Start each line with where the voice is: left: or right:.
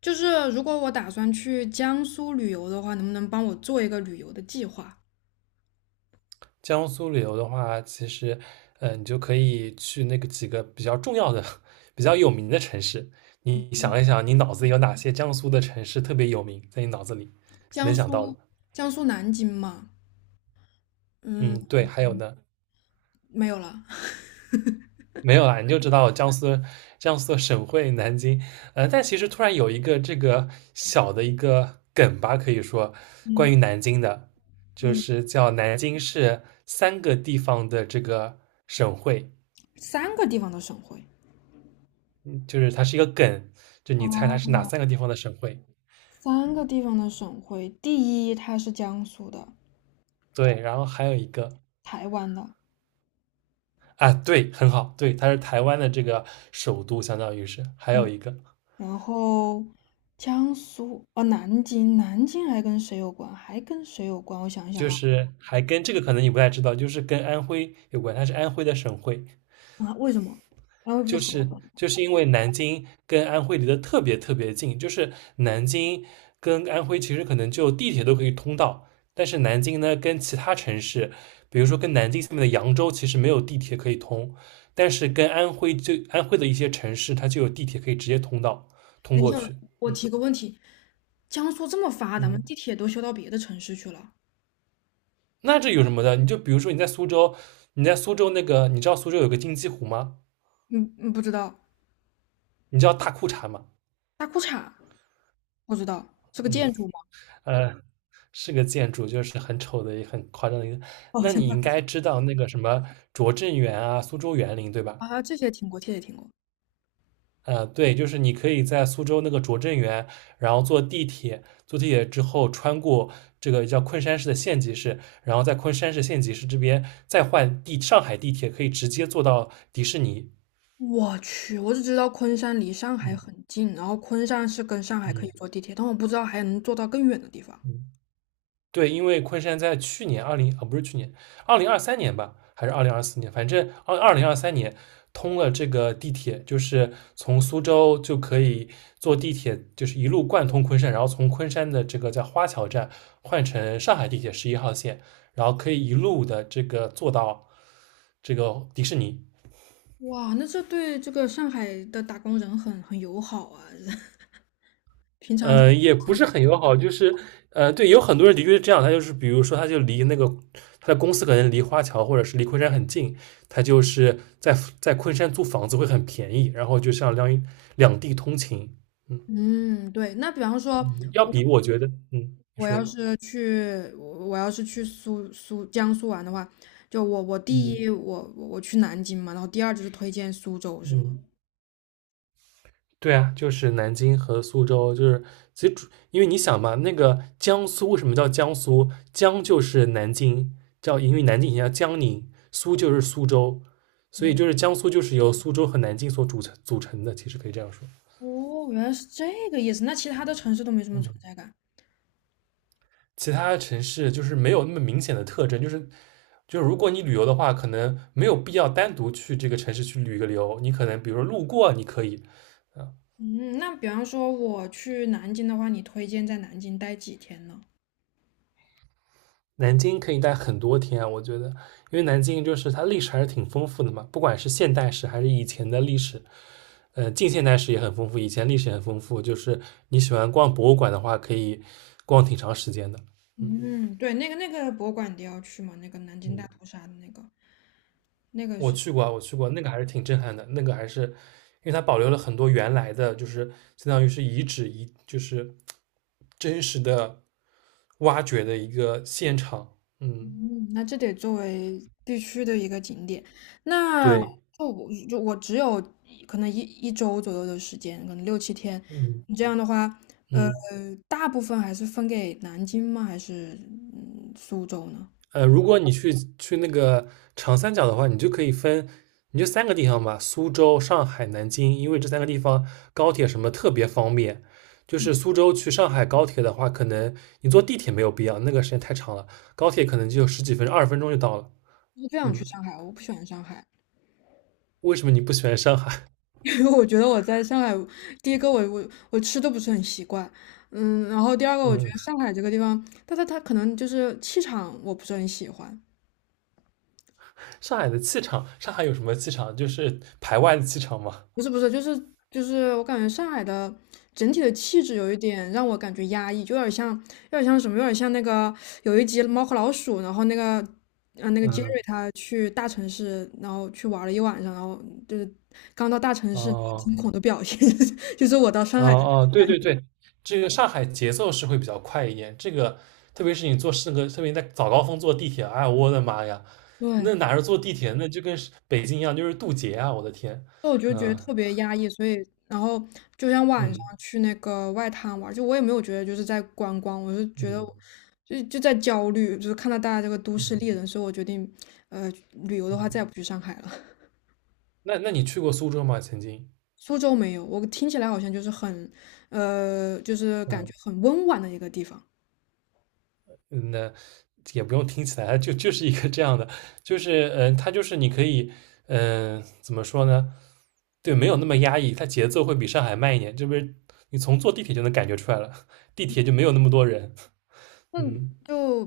left: 就是如果我打算去江苏旅游的话，能不能帮我做一个旅游的计划？
right: 江苏旅游的话，其实，你就可以去那个几个比较重要的、比较有名的城市。你想一想，你脑子里有哪些江苏的城市特别有名，在你脑子里
left: 江
right: 能想到
left: 苏，
right: 的？
left: 江苏南京嘛，
right: 嗯，
left: 嗯，
right: 对，还有呢，
left: 没有了，
right: 没有啦，你就知道江苏省会南京。但其实突然有一个这个小的一个梗吧，可以说关
left: 嗯
right: 于南京的，就
left: 嗯，
right: 是叫南京是三个地方的这个省会。
left: 三个地方的省会。
right: 就是它是一个梗，就你猜它是哪
left: 哦，
right: 三个地方的省会？
left: 三个地方的省会，第一它是江苏的，
right: 对，然后还有一个
left: 台湾的，
right: 啊，对，很好，对，它是台湾的这个首都，相当于是还有
left: 嗯，
right: 一个
left: 然后江苏，哦，南京，南京还跟谁有关？还跟谁有关？我想一想
right: 就
left: 啊，
right: 是还跟这个可能你不太知道，就是跟安徽有关，它是安徽的省会，
left: 啊，为什么？啊，又不是
right: 就
left: 河
right: 是
left: 北。
right: 就是因为南京跟安徽离得特别特别近，就是南京跟安徽其实可能就地铁都可以通到，但是南京呢跟其他城市，比如说跟南京下面的扬州，其实没有地铁可以通，但是跟安徽就安徽的一些城市，它就有地铁可以直接通
left: 等一
right: 过
left: 下，
right: 去。
left: 我
right: 嗯
left: 提个问题，江苏这么发达吗？
right: 嗯，
left: 地铁都修到别的城市去了。
right: 那这有什么的？你就比如说你在苏州那个，你知道苏州有个金鸡湖吗？
left: 嗯嗯，不知道。
right: 你知道大裤衩吗？
left: 大裤衩，不知道，是个
right: 嗯
left: 建筑吗？
right: 呃，是个建筑，就是很丑的、也很夸张的一个。
left: 哦，好
right: 那
left: 像
right: 你
left: 大
right: 应
left: 裤
right: 该
left: 衩
right: 知道那个什么拙政园啊、苏州园林，对吧？
left: 啊，这些听过，这些听过。
right: 对，就是你可以在苏州那个拙政园，然后坐地铁，坐地铁之后穿过这个叫昆山市的县级市，然后在昆山市县级市这边再换地上海地铁，可以直接坐到迪士尼。
left: 我去，我只知道昆山离上海
right: 嗯
left: 很近，然后昆山是跟上海可以
right: 嗯
left: 坐地铁，但我不知道还能坐到更远的地方。
right: 嗯。对，因为昆山在去年二零啊，不是去年，二零二三年吧，还是2024年，反正二零二三年通了这个地铁，就是从苏州就可以坐地铁，就是一路贯通昆山，然后从昆山的这个在花桥站换乘上海地铁11号线，然后可以一路的这个坐到这个迪士尼。
left: 哇，那这对这个上海的打工人很友好啊！平常跟
right: 也不是很友好，就是对，有很多人的确是这样，他就是比如说，他就离那个他的公司可能离花桥或者是离昆山很近，他就是在昆山租房子会很便宜，然后就像两地通勤，嗯
left: 嗯，对。那比方说，
right: 嗯，要比我觉得，嗯，你
left: 我要
right: 说，
left: 是去，我我要是去苏苏江苏玩的话，就我第
right: 嗯
left: 一我去南京嘛，然后第二就是推荐苏州，是吗？
right: 嗯。对啊，就是南京和苏州，就是其实因为你想嘛，那个江苏为什么叫江苏？江就是南京，因为南京以前叫江宁，苏就是苏州，所以就是江苏就是由苏州和南京所组成的，其实可以这样说。
left: 哦，原来是这个意思。那其他的城市都没什么存
right: 嗯，
left: 在感。
right: 其他城市就是没有那么明显的特征，就是就是如果你旅游的话，可能没有必要单独去这个城市去旅个游，你可能比如说路过你可以，
left: 嗯，那比方说我去南京的话，你推荐在南京待几天呢？
right: 南京可以待很多天啊我觉得，因为南京就是它历史还是挺丰富的嘛，不管是现代史还是以前的历史，近现代史也很丰富，以前历史也很丰富。就是你喜欢逛博物馆的话，可以逛挺长时间的。嗯
left: 嗯，对，那个博物馆你都要去嘛，那个南京
right: 嗯，
left: 大屠杀的那个，那个
right: 我
left: 是。
right: 去过啊，我去过，那个还是挺震撼的，那个还是因为它保留了很多原来的，就是相当于是遗址，就是真实的挖掘的一个现场。嗯，
left: 嗯，那这得作为必须的一个景点。那
right: 对，
left: 就我只有可能一周左右的时间，可能6、7天。
right: 嗯
left: 你这样的话，呃，
right: 嗯。
left: 大部分还是分给南京吗？还是苏州呢？
right: 如果你去那个长三角的话，你就可以分，你就三个地方吧，苏州、上海、南京，因为这三个地方高铁什么特别方便。就是苏州去上海高铁的话，可能你坐地铁没有必要，那个时间太长了，高铁可能就十几分钟、20分钟就到了。
left: 我不想去
right: 嗯，
left: 上海，我不喜欢上海，
right: 为什么你不喜欢上海？
left: 因为我觉得我在上海，第一个我吃都不是很习惯，嗯，然后第二个 我觉
right: 嗯，
left: 得上海这个地方，但它可能就是气场我不是很喜欢，
right: 上海的气场，上海有什么气场？就是排外的气场嘛。
left: 不是不是，就是我感觉上海的整体的气质有一点让我感觉压抑，就有点像什么，有点像有一集《猫和老鼠》，然后杰
right: 嗯，
left: 瑞他去大城市，然后去玩了一晚上，然后就是刚到大城市
right: 哦。
left: 惊恐的表现，就是我到上
right: 哦
left: 海的
right: 哦，对
left: 感觉。
right: 对对，这个上海节奏是会比较快一点。这个特别是你坐那个，特别你在早高峰坐地铁，哎呀，我的妈呀，
left: 对，
right: 那哪是坐地铁，那就跟是北京一样，就是渡劫啊！我的天，
left: 那我就觉得
right: 嗯
left: 特别压抑，所以然后就像晚上
right: 嗯
left: 去那个外滩玩儿就我也没有觉得就是在观光，我就觉得
right: 嗯
left: 就在焦虑，就是看到大家这个都市丽
right: 嗯
left: 人，所以我决定，呃，旅游的话再也
right: 嗯，
left: 不去上海了。
right: 那你去过苏州吗？曾经？
left: 苏州没有，我听起来好像就是很，就是感觉
right: 嗯。
left: 很温婉的一个地方。
right: 嗯，那也不用听起来，就是一个这样的，就是它就是你可以，怎么说呢？对，没有那么压抑，它节奏会比上海慢一点，这不是你从坐地铁就能感觉出来了，地铁就没有那么多人，
left: 那
right: 嗯。
left: 就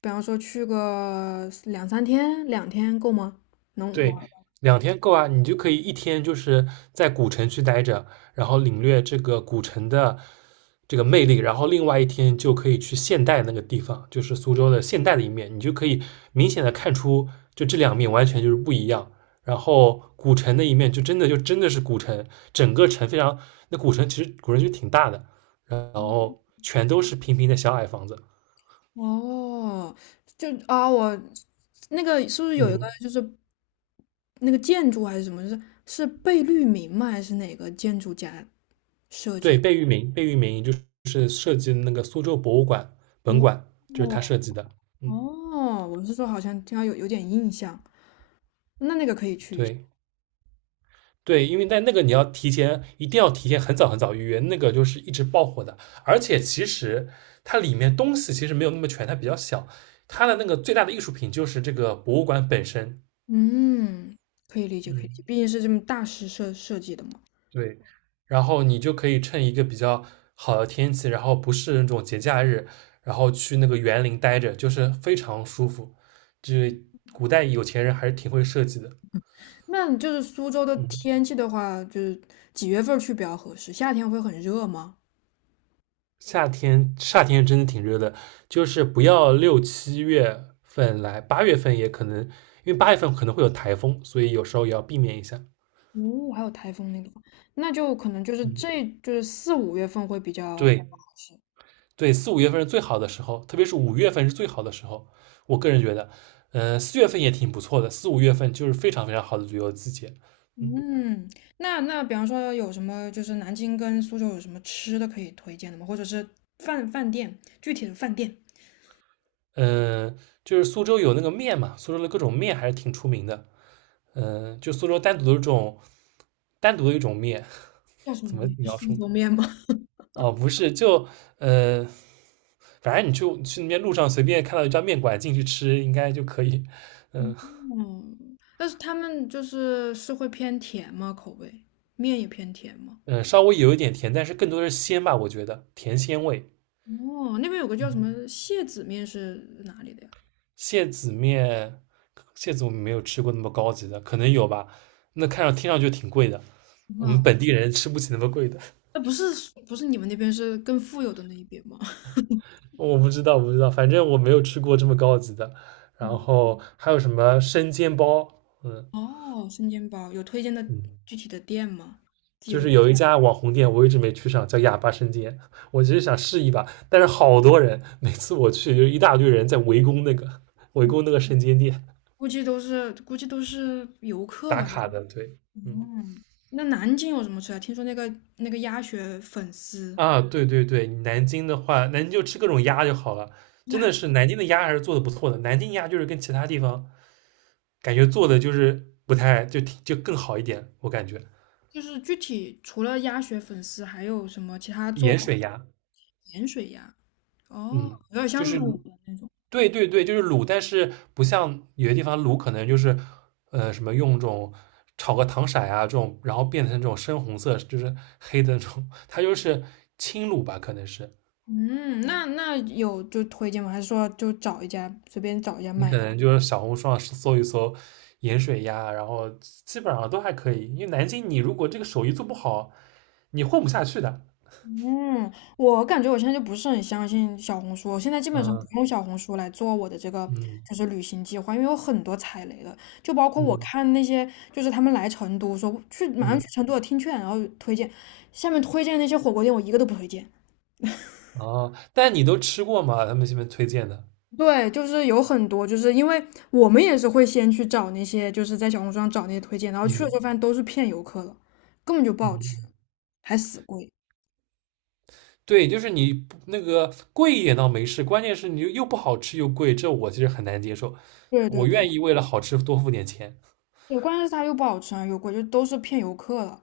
left: 比方说去个2、3天，2天够吗？能玩？
right: 对，2天够啊，你就可以一天就是在古城区待着，然后领略这个古城的这个魅力，然后另外一天就可以去现代那个地方，就是苏州的现代的一面，你就可以明显的看出，就这两面完全就是不一样。然后古城的一面就真的是古城，整个城非常，那古城就挺大的，然后全都是平平的小矮房子，
left: 哦，就啊，我那个是不是有一个
right: 嗯。
left: 就是那个建筑还是什么，是贝聿铭吗？还是哪个建筑家设计
right: 对，
left: 的？
right: 贝聿铭，贝聿铭就是设计的那个苏州博物馆本
left: 哦
right: 馆，就是他
left: 哦
right: 设计的。嗯，
left: 哦，我是说好像听到有点印象，那个可以去一下。
right: 对对，因为在那个你要提前，一定要提前很早很早预约，那个就是一直爆火的。而且其实它里面东西其实没有那么全，它比较小。它的那个最大的艺术品就是这个博物馆本身。
left: 嗯，可以理解，可以理解，
right: 嗯。
left: 毕竟是这么大师设计的嘛。
right: 对，然后你就可以趁一个比较好的天气，然后不是那种节假日，然后去那个园林待着，就是非常舒服。就是古代有钱人还是挺会设计的。
left: 那就是苏州的
right: 嗯，
left: 天气的话，就是几月份儿去比较合适？夏天会很热吗？
right: 夏天真的挺热的，就是不要6、7月份来，八月份也可能，因为八月份可能会有台风，所以有时候也要避免一下。
left: 哦，还有台风那个，那就可能就是
right: 嗯，
left: 这就是4、5月份会比较合
right: 对，
left: 适。
right: 对，四五月份是最好的时候，特别是五月份是最好的时候。我个人觉得，4月份也挺不错的，四五月份就是非常非常好的旅游季节。嗯
left: 嗯，那比方说有什么，就是南京跟苏州有什么吃的可以推荐的吗？或者是饭店，具体的饭店
right: 嗯、呃就是苏州有那个面嘛，苏州的各种面还是挺出名的。就苏州单独的一种面，
left: 叫什
right: 怎
left: 么
right: 么
left: 面？是
right: 描
left: 苏
right: 述呢？
left: 州面吗？
right: 哦，不是，就呃，反正你去那边路上随便看到一家面馆进去吃，应该就可以。嗯、呃
left: 嗯，但是他们就是会偏甜吗？口味，面也偏甜吗？
right: 稍微有一点甜，但是更多的是鲜吧，我觉得甜鲜味。
left: 哦，那边有个叫什
right: 嗯。
left: 么蟹籽面是哪里的呀？
right: 蟹子面，蟹子我们没有吃过那么高级的，可能有吧。那听上去挺贵的，我们
left: 啊，
right: 本地人吃不起那么贵的。
left: 那不是你们那边是更富有的那一边吗？
right: 我不知道，不知道，反正我没有吃过这么高级的。
left: 嗯
right: 然后还有什么生煎包？嗯
left: 哦，生煎包有推荐的
right: 嗯，
left: 具体的店吗？记
right: 就
left: 录。
right: 是有一家网红店，我一直没去上，叫哑巴生煎。我其实想试一把，但是好多人，每次我去就一大堆人在围攻那个 围攻那个生煎店
left: 估计都是游客
right: 打
left: 吧。
right: 卡的。对，嗯。
left: 嗯，那南京有什么吃啊？听说那个鸭血粉丝，
right: 啊，对对对，南京的话，南京就吃各种鸭就好了。真的
left: 鸭
right: 是南京的鸭还是做的不错的，南京鸭就是跟其他地方感觉做的就是不太就挺就更好一点，我感觉
left: 就是具体除了鸭血粉丝，还有什么其他做
right: 盐
left: 法？
right: 水鸭，
left: 盐水鸭。哦，
right: 嗯，
left: 有点
right: 就
left: 像
right: 是
left: 卤的那种。
right: 对对对，就是卤，但是不像有些地方卤可能就是什么用这种炒个糖色啊这种，然后变成这种深红色，就是黑的那种，它就是轻卤吧，可能是，
left: 嗯，那有就推荐吗？还是说就找一家随便找一家
right: 你
left: 买
right: 可
left: 的？
right: 能就是小红书上搜一搜盐水鸭，然后基本上都还可以。因为南京，你如果这个手艺做不好，你混不下去的。
left: 嗯，我感觉我现在就不是很相信小红书，我现在基本上不
right: 嗯
left: 用小红书来做我的这个
right: 嗯
left: 就是旅行计划，因为有很多踩雷的，就包括我
right: 嗯
left: 看那些就是他们来成都说去马上
right: 嗯，
left: 去成都的听劝，然后推荐下面推荐那些火锅店，我一个都不推荐。
right: 哦，但你都吃过吗？他们这边推荐的，
left: 对，就是有很多，就是因为我们也是会先去找那些，就是在小红书上找那些推荐，然后去了
right: 嗯
left: 之后发现都是骗游客的，根本就不好吃，
right: 嗯，
left: 还死贵。
right: 对，就是你不那个贵一点倒没事，关键是你又不好吃又贵，这我其实很难接受。
left: 对对
right: 我
left: 对，
right: 愿意为了好吃多付点钱。
left: 对，关键是它又不好吃啊，又贵，就都是骗游客的。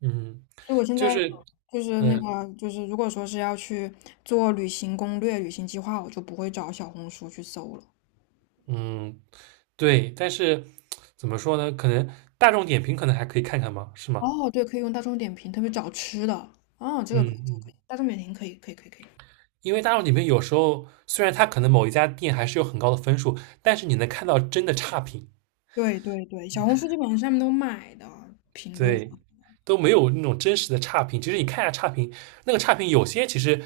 right: 嗯，
left: 所以我现
right: 就
left: 在
right: 是，
left: 就是那
right: 嗯
left: 个，就是如果说是要去做旅行攻略、旅行计划，我就不会找小红书去搜了。
right: 嗯，对，但是怎么说呢？可能大众点评可能还可以看看嘛，是吗？
left: 哦，对，可以用大众点评，特别找吃的。哦，这个
right: 嗯
left: 可以，这个可
right: 嗯，
left: 以，大众点评可以，可以，可以，可以。
right: 因为大众点评有时候虽然它可能某一家店还是有很高的分数，但是你能看到真的差评，
left: 对对对，小红书基本上上面都买的评论
right: 对，
left: 嘛，
right: 都没有那种真实的差评。其实你看一下差评，那个差评有些其实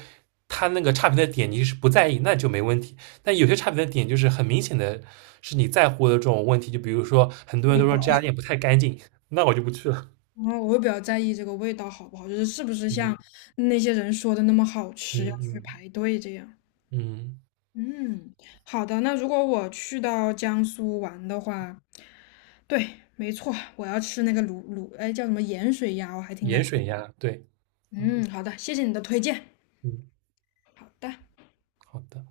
right: 它那个差评的点你是不在意，那就没问题。但有些差评的点就是很明显的是你在乎的这种问题，就比如说很多人
left: 对，
right: 都说这家店不太干净，那我就不去了。
left: 然后我会比较在意这个味道好不好，就是是不是
right: 嗯
left: 像那些人说的那么好
right: 嗯
left: 吃，要去
right: 嗯
left: 排队这样。
right: 嗯。
left: 嗯，好的。那如果我去到江苏玩的话，对，没错，我要吃那个卤，哎，叫什么盐水鸭，我还挺感
right: 盐水
left: 兴趣。
right: 鸭，对，嗯
left: 嗯，好的，谢谢你的推荐。
right: 嗯，
left: 好的。
right: 好的。